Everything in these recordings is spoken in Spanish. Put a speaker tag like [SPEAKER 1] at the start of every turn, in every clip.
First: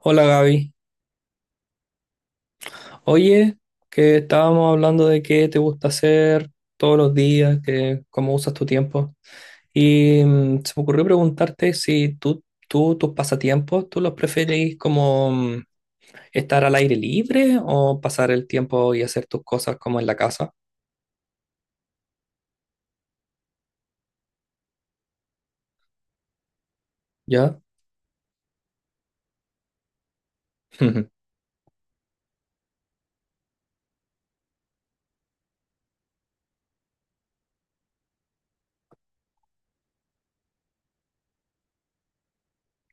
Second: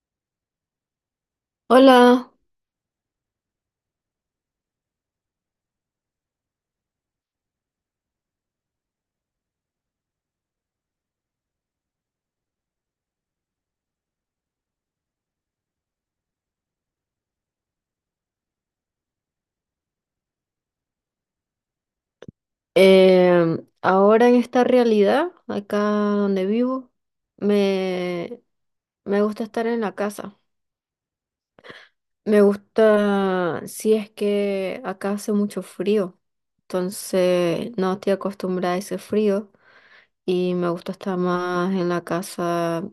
[SPEAKER 1] Hola Gaby.
[SPEAKER 2] Hola.
[SPEAKER 1] Oye, que estábamos hablando de qué te gusta hacer todos los días, que cómo usas tu tiempo. Y se me ocurrió preguntarte si tú tus pasatiempos, ¿tú los preferís como estar al aire libre o pasar el tiempo y hacer tus cosas como en la casa?
[SPEAKER 2] Ahora en esta realidad, acá donde vivo,
[SPEAKER 1] ¿Ya?
[SPEAKER 2] me, me gusta estar en la casa. Me gusta si es que acá hace mucho frío, entonces no estoy acostumbrada a ese frío y me gusta estar más en la casa,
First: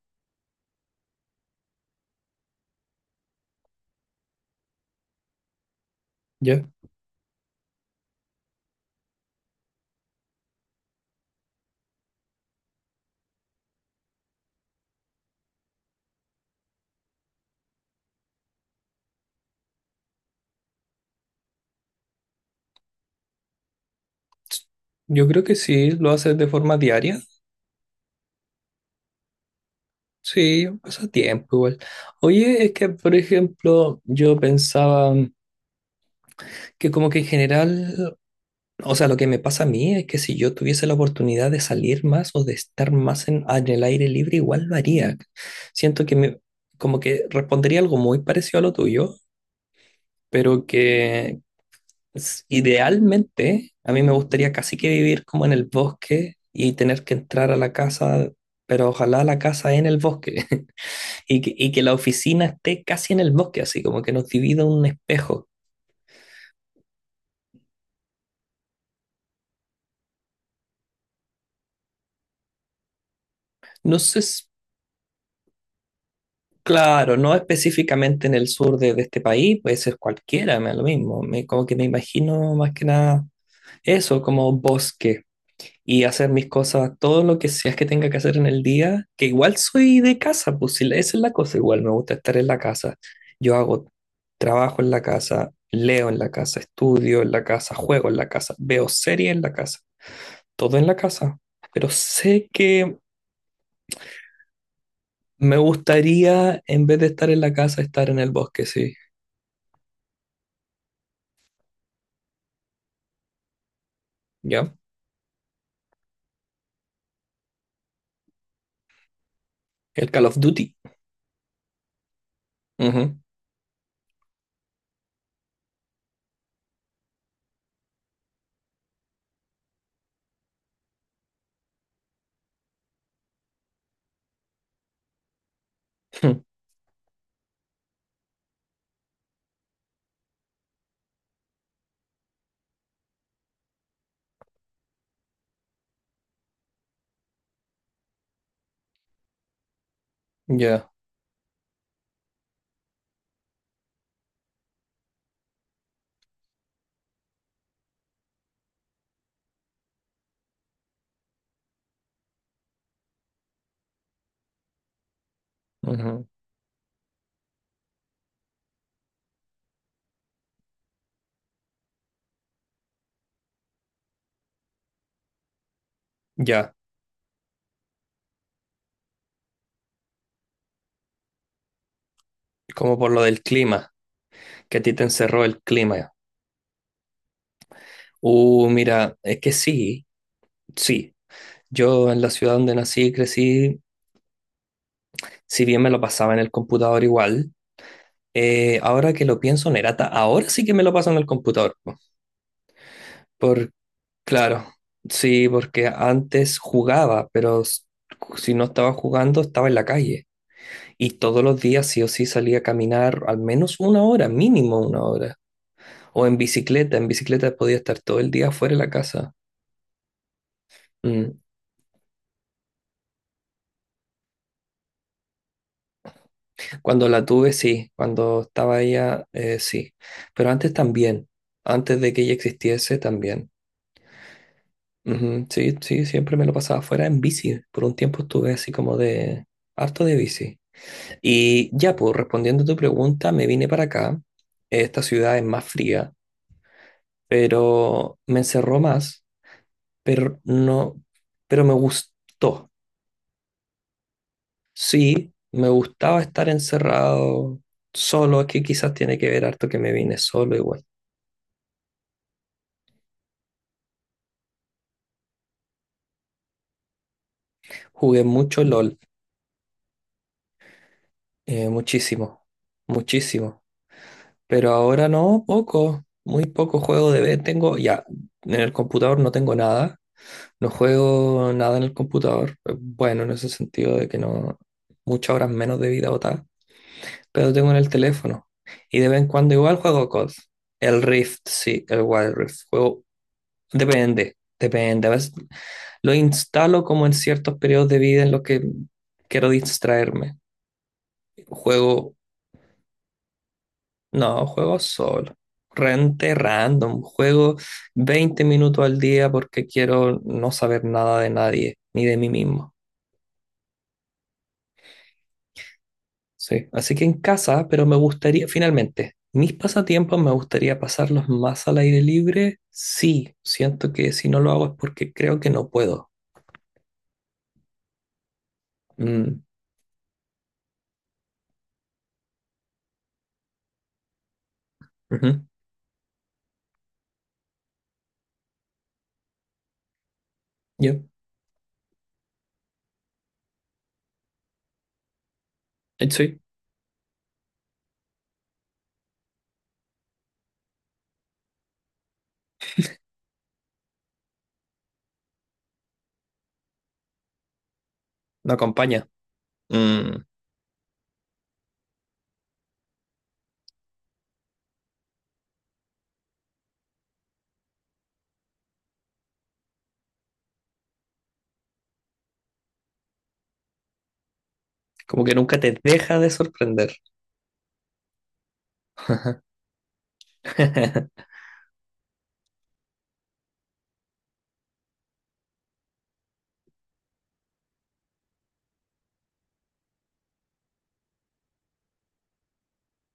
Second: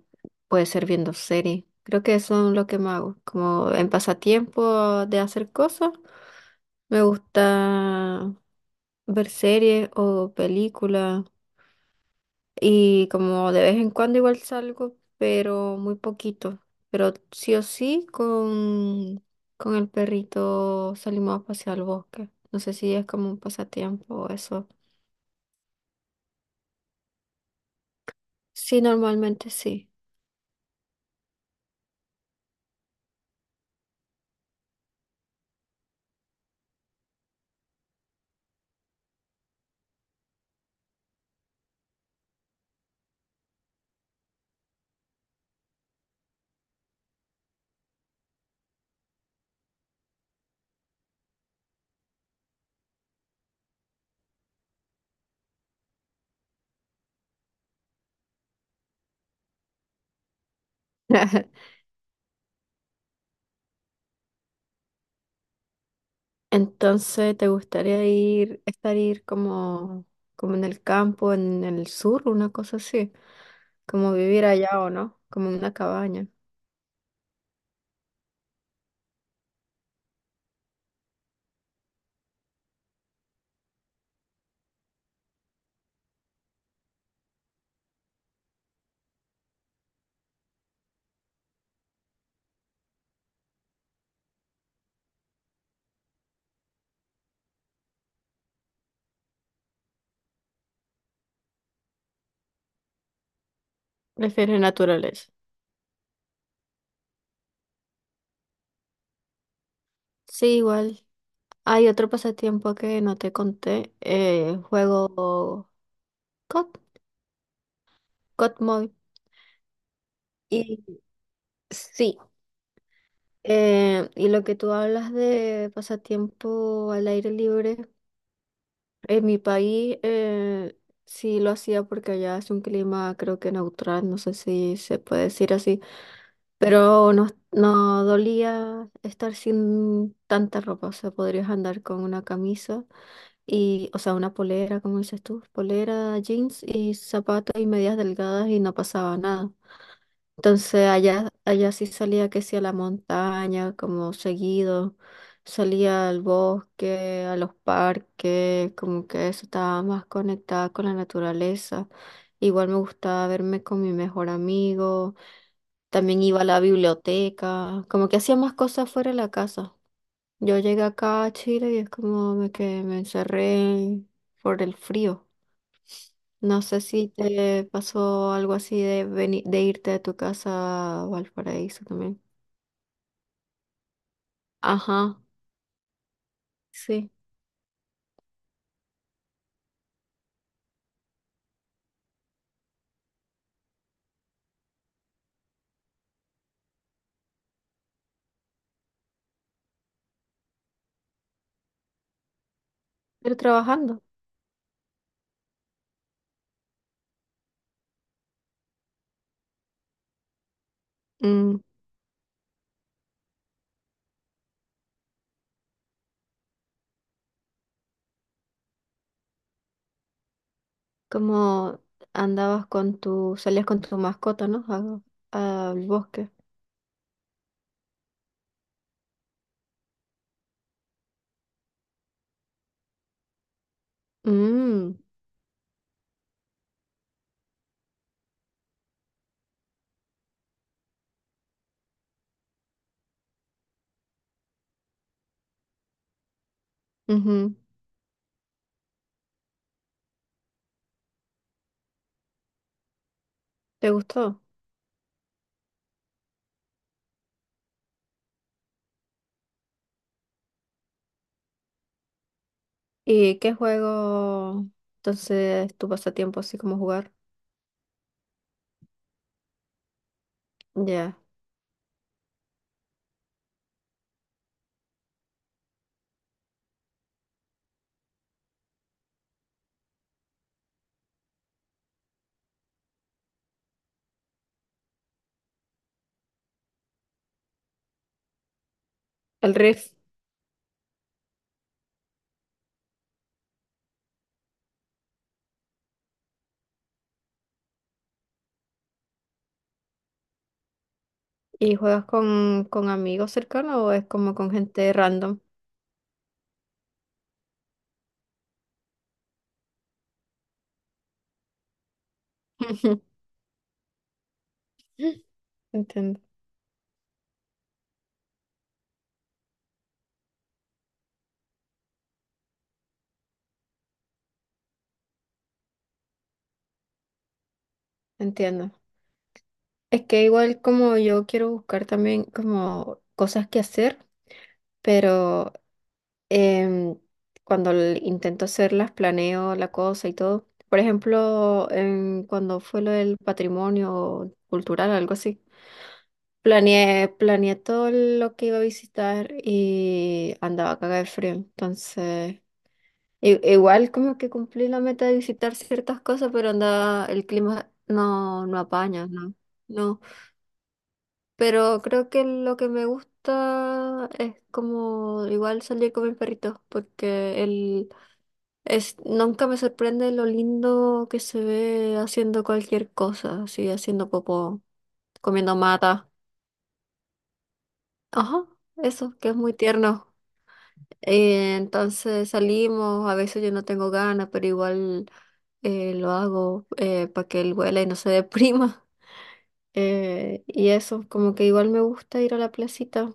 [SPEAKER 2] puede ser viendo series. Creo que eso es lo que me hago, como en pasatiempo de hacer cosas,
[SPEAKER 1] ¿Ya?
[SPEAKER 2] me gusta ver series o películas. Y como de vez en cuando igual salgo, pero muy poquito. Pero sí o sí con el perrito salimos a pasear al bosque. No sé si es como un pasatiempo o eso.
[SPEAKER 1] Yo creo que sí, lo haces de forma diaria.
[SPEAKER 2] Sí, normalmente sí.
[SPEAKER 1] Sí, pasa tiempo igual. Oye, es que por ejemplo, yo pensaba que como que en general. O sea, lo que me pasa a mí es que si yo tuviese la oportunidad de salir más o de estar más en el aire libre, igual lo haría. Siento que me, como que respondería algo muy parecido a lo tuyo, pero que idealmente a mí me gustaría casi que vivir como en el bosque y tener que entrar a la casa, pero ojalá la casa en el bosque. y que, y que la oficina esté casi en el bosque, así como que nos divida un espejo.
[SPEAKER 2] Entonces, ¿te gustaría ir como, como en el campo, en el sur, una cosa así?
[SPEAKER 1] No
[SPEAKER 2] Como
[SPEAKER 1] sé,
[SPEAKER 2] vivir allá o no, como en una cabaña.
[SPEAKER 1] claro, no específicamente en el sur de este país, puede ser cualquiera, me da lo mismo. Me, como que me imagino más que nada eso, como bosque y hacer mis cosas, todo lo que sea que tenga que hacer en el día, que igual soy de casa, pues si esa es la cosa, igual me gusta estar en la casa. Yo hago trabajo en la casa, leo en la casa, estudio en la casa, juego en la casa, veo series en la casa, todo en la casa. Pero sé que
[SPEAKER 2] Prefiero naturaleza.
[SPEAKER 1] me gustaría, en vez de estar en la casa, estar en el bosque, sí,
[SPEAKER 2] Sí, igual. Hay otro pasatiempo que no te conté.
[SPEAKER 1] ¿ya?
[SPEAKER 2] Juego COD, COD Mobile.
[SPEAKER 1] El Call of Duty.
[SPEAKER 2] Y sí,
[SPEAKER 1] Ujú.
[SPEAKER 2] y lo que tú hablas de pasatiempo al aire libre, en mi país sí lo hacía porque allá es un clima creo que neutral, no sé si se puede decir así, pero no dolía estar sin tanta ropa, o sea, podrías andar con una camisa. Y, o sea, una polera, como dices tú, polera, jeans y zapatos y medias delgadas y no pasaba nada. Entonces
[SPEAKER 1] Ya,
[SPEAKER 2] allá sí salía que sí a la montaña, como seguido, salía al bosque, a los parques, como que eso estaba más conectada con la naturaleza. Igual me gustaba verme con mi mejor amigo, también
[SPEAKER 1] ujú,
[SPEAKER 2] iba a la biblioteca, como que hacía más cosas fuera de la casa. Yo llegué acá a Chile y es como me que me encerré por el frío. No
[SPEAKER 1] ya.
[SPEAKER 2] sé si te pasó algo así de de irte de tu casa a Valparaíso también.
[SPEAKER 1] Como por lo del clima, que a ti te
[SPEAKER 2] Ajá,
[SPEAKER 1] encerró el clima.
[SPEAKER 2] sí.
[SPEAKER 1] Mira, es que sí, sí. Yo en la ciudad donde nací y crecí, si bien me lo pasaba en el computador igual, ahora que lo pienso, Nerata, ahora sí que me lo paso en el computador, po.
[SPEAKER 2] Pero
[SPEAKER 1] Por,
[SPEAKER 2] trabajando.
[SPEAKER 1] claro, sí, porque antes jugaba, pero si no estaba jugando, estaba en la calle. Y todos los
[SPEAKER 2] Mm,
[SPEAKER 1] días sí o sí salía a caminar al menos una hora, mínimo una hora. O en bicicleta podía estar todo el día fuera de la casa. Mm.
[SPEAKER 2] como andabas con salías con tu mascota, ¿no? A- al bosque.
[SPEAKER 1] Cuando la tuve, sí, cuando estaba ella, sí. Pero antes también, antes de que ella existiese, también.
[SPEAKER 2] Mm,
[SPEAKER 1] Ujú. Sí, sí, siempre me lo pasaba fuera en bici. Por un tiempo estuve así como de harto de bici. Y ya, pues respondiendo a tu pregunta, me vine para acá. Esta ciudad es más fría,
[SPEAKER 2] ujú.
[SPEAKER 1] pero me encerró más, pero no, pero me gustó.
[SPEAKER 2] ¿Te gustó?
[SPEAKER 1] Sí, me gustaba estar encerrado solo, es que quizás tiene que ver harto que me vine solo igual.
[SPEAKER 2] ¿Y qué juego entonces tu pasatiempo así como jugar?
[SPEAKER 1] Jugué mucho LOL,
[SPEAKER 2] Ya.
[SPEAKER 1] muchísimo, muchísimo, pero ahora no, poco, muy poco juego de vez tengo, ya, en el computador no tengo nada, no juego nada en el computador, bueno, en ese sentido de que no, muchas horas menos de vida botada, pero tengo en el teléfono, y de vez en cuando
[SPEAKER 2] El
[SPEAKER 1] igual
[SPEAKER 2] Rift.
[SPEAKER 1] juego COD, el Rift, sí, el Wild Rift, juego. Depende, depende. A veces lo instalo como en ciertos periodos de vida en los que quiero distraerme.
[SPEAKER 2] ¿Y juegas
[SPEAKER 1] Juego,
[SPEAKER 2] con amigos cercanos o es como
[SPEAKER 1] no,
[SPEAKER 2] con
[SPEAKER 1] juego
[SPEAKER 2] gente
[SPEAKER 1] solo.
[SPEAKER 2] random?
[SPEAKER 1] Rente random. Juego 20 minutos al día porque quiero no saber nada de nadie, ni de mí mismo.
[SPEAKER 2] Entiendo,
[SPEAKER 1] Sí. Así que en casa, pero me gustaría, finalmente, mis pasatiempos me gustaría pasarlos más al aire libre. Sí, siento que si no lo hago es porque creo que no puedo.
[SPEAKER 2] entiendo.
[SPEAKER 1] Mm,
[SPEAKER 2] Es que igual como yo quiero buscar también como cosas que hacer,
[SPEAKER 1] ujú.
[SPEAKER 2] pero em, cuando intento hacerlas, planeo la cosa y todo. Por
[SPEAKER 1] Yo,
[SPEAKER 2] ejemplo, cuando fue lo del patrimonio cultural, algo así,
[SPEAKER 1] sí,
[SPEAKER 2] planeé, planeé todo lo que iba a visitar y andaba cagada de frío. Entonces, I- igual como que cumplí la meta de visitar ciertas cosas, pero anda, el clima
[SPEAKER 1] me
[SPEAKER 2] no
[SPEAKER 1] acompaña.
[SPEAKER 2] apaña, no, no.
[SPEAKER 1] Mm,
[SPEAKER 2] Pero creo que lo que me gusta es como igual salir con mis perritos, porque él es, nunca me sorprende lo lindo que se ve haciendo cualquier cosa, así haciendo popó,
[SPEAKER 1] como que
[SPEAKER 2] comiendo
[SPEAKER 1] nunca te
[SPEAKER 2] mata.
[SPEAKER 1] deja de sorprender.
[SPEAKER 2] Ajá, eso, que es muy tierno. Entonces salimos, a veces yo no tengo ganas, pero igual lo hago para que él huela y no se deprima. Y eso, como que igual me gusta ir a la placita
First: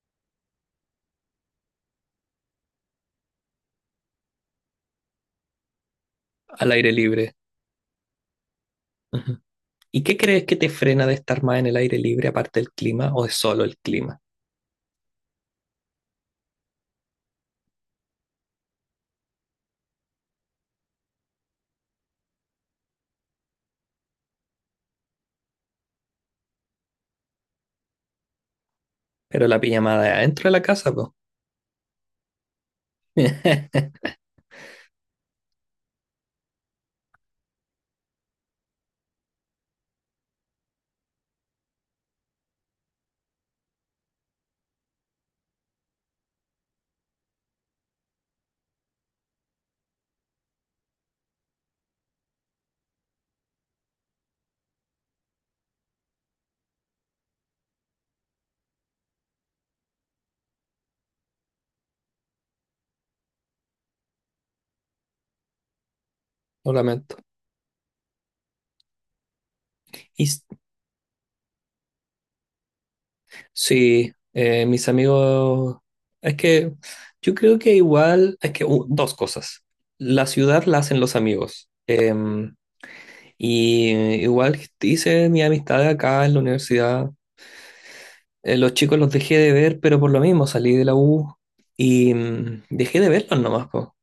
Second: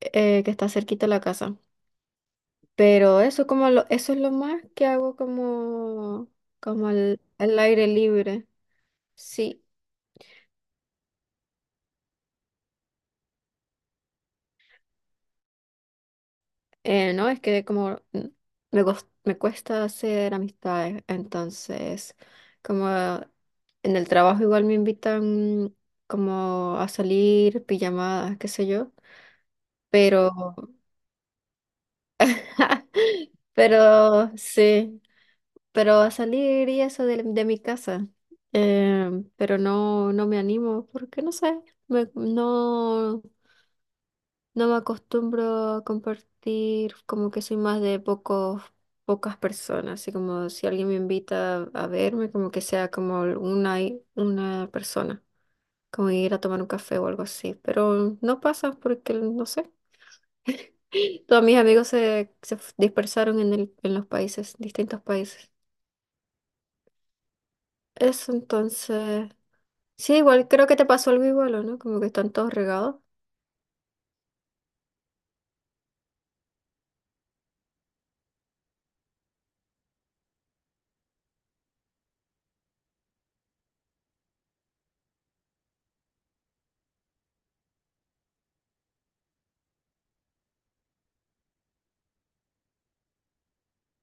[SPEAKER 2] que está cerquita de la casa. Pero eso es lo más que hago como,
[SPEAKER 1] Al
[SPEAKER 2] como
[SPEAKER 1] aire libre.
[SPEAKER 2] al aire libre.
[SPEAKER 1] Ujú.
[SPEAKER 2] Sí.
[SPEAKER 1] ¿Y qué crees que te frena de estar más en el aire libre aparte del clima o es solo el clima?
[SPEAKER 2] No, es que como me cuesta hacer amistades, entonces como en el trabajo igual me invitan como a salir, pijamadas, qué sé yo,
[SPEAKER 1] Pero la pijamada es
[SPEAKER 2] pero,
[SPEAKER 1] adentro de la casa, pues.
[SPEAKER 2] pero sí, pero a salir y eso de mi casa, eh, pero no me animo porque no sé, me- no. No me acostumbro a compartir, como que soy más de pocas personas, así como si alguien me invita a verme, como que sea como una persona, como ir a tomar un café o algo así, pero no pasa porque, no sé, todos mis amigos dispersaron en en los países, distintos países.
[SPEAKER 1] Lo lamento.
[SPEAKER 2] Eso entonces, sí,
[SPEAKER 1] Y
[SPEAKER 2] igual creo que te pasó algo igual, ¿o no? Como que están todos regados.
[SPEAKER 1] sí, mis amigos, es que yo creo que igual, es que dos cosas. La ciudad la hacen los amigos. Y igual hice mi amistad acá en la universidad. Los chicos los dejé de ver, pero por lo mismo salí de la U y dejé de verlos nomás, po.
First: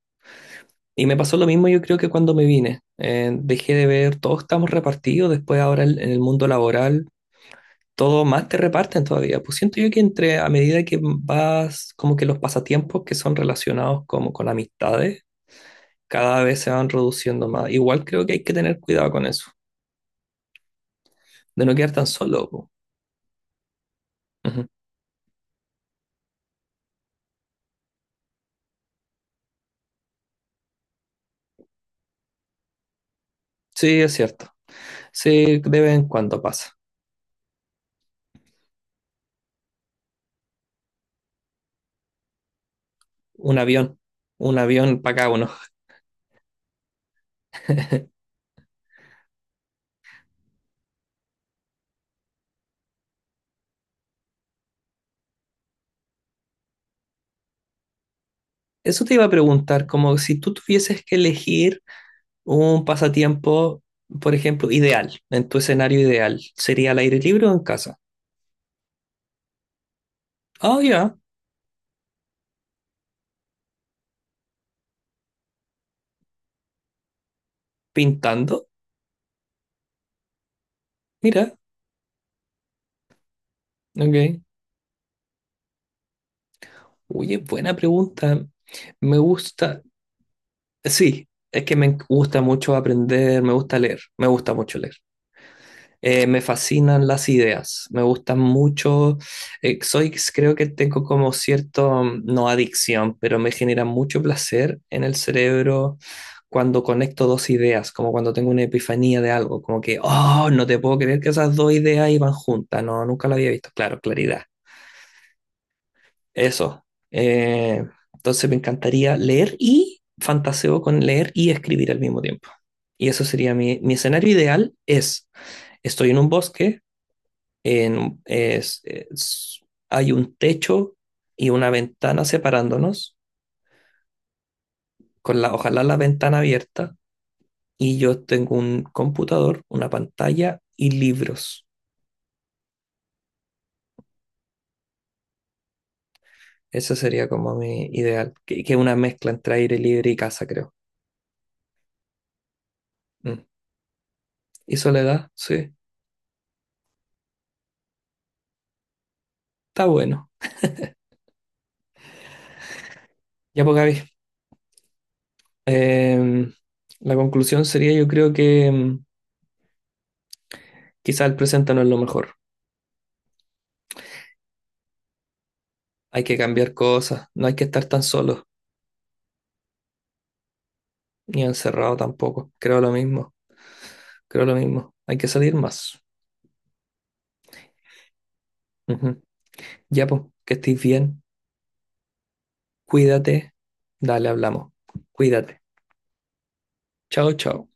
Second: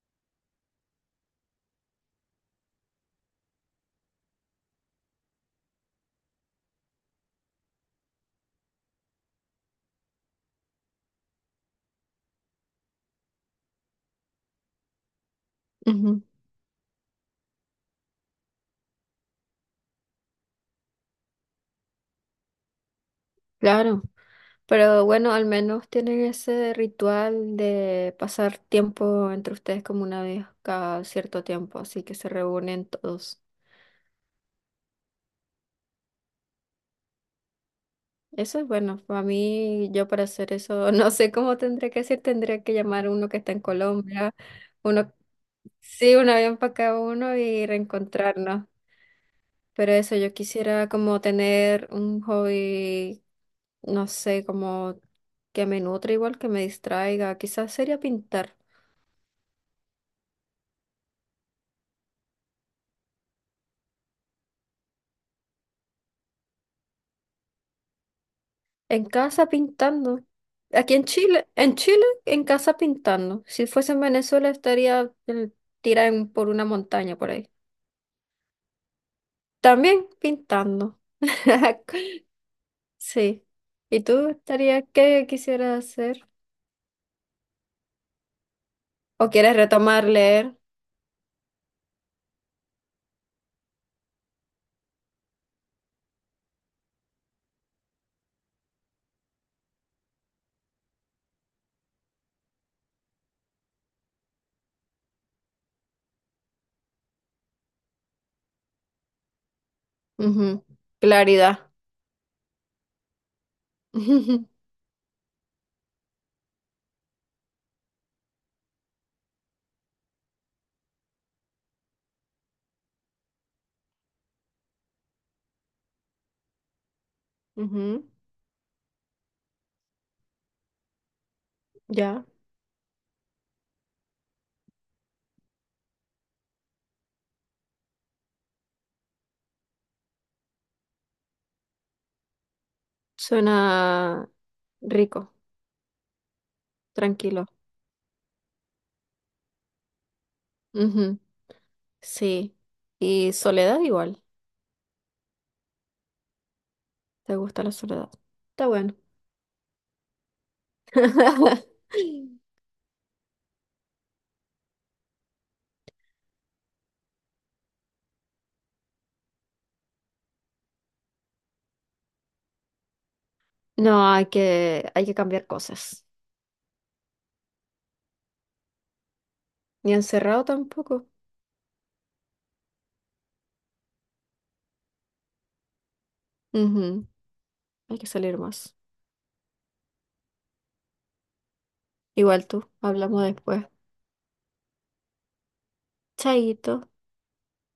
[SPEAKER 1] Y me pasó lo mismo yo creo que cuando me vine. Dejé de ver, todos estamos repartidos, después ahora en el mundo laboral, todos más te reparten todavía. Pues siento yo que entre, a medida que vas, como que los pasatiempos que son relacionados como con amistades,
[SPEAKER 2] Ujú.
[SPEAKER 1] cada vez se van reduciendo más. Igual creo que hay que tener cuidado con eso, de no quedar tan solo, po.
[SPEAKER 2] Claro.
[SPEAKER 1] Ujú.
[SPEAKER 2] Pero bueno, al menos tienen ese ritual de pasar tiempo entre ustedes como una vez cada cierto tiempo, así que se reúnen todos.
[SPEAKER 1] Sí, es cierto. Sí, de vez en cuando pasa.
[SPEAKER 2] Eso es bueno, para mí, yo para hacer eso, no sé cómo tendría que hacer, tendría que llamar a uno que está
[SPEAKER 1] Un
[SPEAKER 2] en
[SPEAKER 1] avión,
[SPEAKER 2] Colombia,
[SPEAKER 1] un avión
[SPEAKER 2] uno,
[SPEAKER 1] para cada uno.
[SPEAKER 2] sí, un avión para cada uno y reencontrarnos. Pero eso, yo quisiera como tener un hobby, no sé, como que me nutre igual, que me distraiga, quizás sería pintar.
[SPEAKER 1] Eso te iba a preguntar, como si tú tuvieses que elegir un pasatiempo, por ejemplo, ideal, en tu escenario ideal, ¿sería al aire libre o en casa?
[SPEAKER 2] En casa pintando.
[SPEAKER 1] Oh, ya,
[SPEAKER 2] En Chile, en casa pintando. Si fuese en Venezuela, estaría tirada en- por una montaña por ahí.
[SPEAKER 1] pintando.
[SPEAKER 2] También pintando.
[SPEAKER 1] Mira,
[SPEAKER 2] Sí. ¿Y tú
[SPEAKER 1] ok.
[SPEAKER 2] estarías, qué quisieras hacer?
[SPEAKER 1] Oye, buena pregunta. Me
[SPEAKER 2] ¿O quieres
[SPEAKER 1] gusta,
[SPEAKER 2] retomar leer?
[SPEAKER 1] sí, es que me gusta mucho aprender, me gusta leer, me gusta mucho leer. Me fascinan las ideas, me gustan mucho. Soy creo que tengo como cierto, no adicción, pero me genera mucho placer en el cerebro cuando conecto dos ideas, como cuando tengo una epifanía de algo, como que, oh,
[SPEAKER 2] Ujú.
[SPEAKER 1] no te puedo creer que esas
[SPEAKER 2] Claridad.
[SPEAKER 1] dos ideas iban juntas, no, nunca lo había visto, claro, claridad. Eso. Eh, entonces me encantaría leer y fantaseo con leer y escribir al mismo tiempo. Y eso sería mi escenario ideal, es, estoy en un bosque,
[SPEAKER 2] Ujú.
[SPEAKER 1] en- es- es- hay un techo y una ventana
[SPEAKER 2] Ya.
[SPEAKER 1] separándonos, con la, ojalá la ventana abierta, y yo tengo un computador, una pantalla y libros.
[SPEAKER 2] Suena rico,
[SPEAKER 1] Ese sería
[SPEAKER 2] tranquilo.
[SPEAKER 1] como mi ideal, que es una mezcla entre aire libre y casa, creo.
[SPEAKER 2] Ujú. Sí. Y
[SPEAKER 1] Mm.
[SPEAKER 2] soledad igual.
[SPEAKER 1] ¿Y soledad? Sí,
[SPEAKER 2] ¿Te gusta la soledad? Está bueno.
[SPEAKER 1] está bueno. Ya pues, Gaby, em, la conclusión sería yo creo que quizá el presente no es lo mejor.
[SPEAKER 2] No, hay que cambiar cosas.
[SPEAKER 1] Hay que cambiar cosas, no hay que estar tan solo,
[SPEAKER 2] Ni encerrado tampoco.
[SPEAKER 1] ni encerrado tampoco. Creo lo mismo. Creo lo mismo. Hay que salir más.
[SPEAKER 2] Ujú. Hay que salir más.
[SPEAKER 1] Ujú. Ya, pues, que estés bien.
[SPEAKER 2] Igual tú, hablamos
[SPEAKER 1] Cuídate.
[SPEAKER 2] después.
[SPEAKER 1] Dale, hablamos. Cuídate.
[SPEAKER 2] Chaito.
[SPEAKER 1] Chao, chao.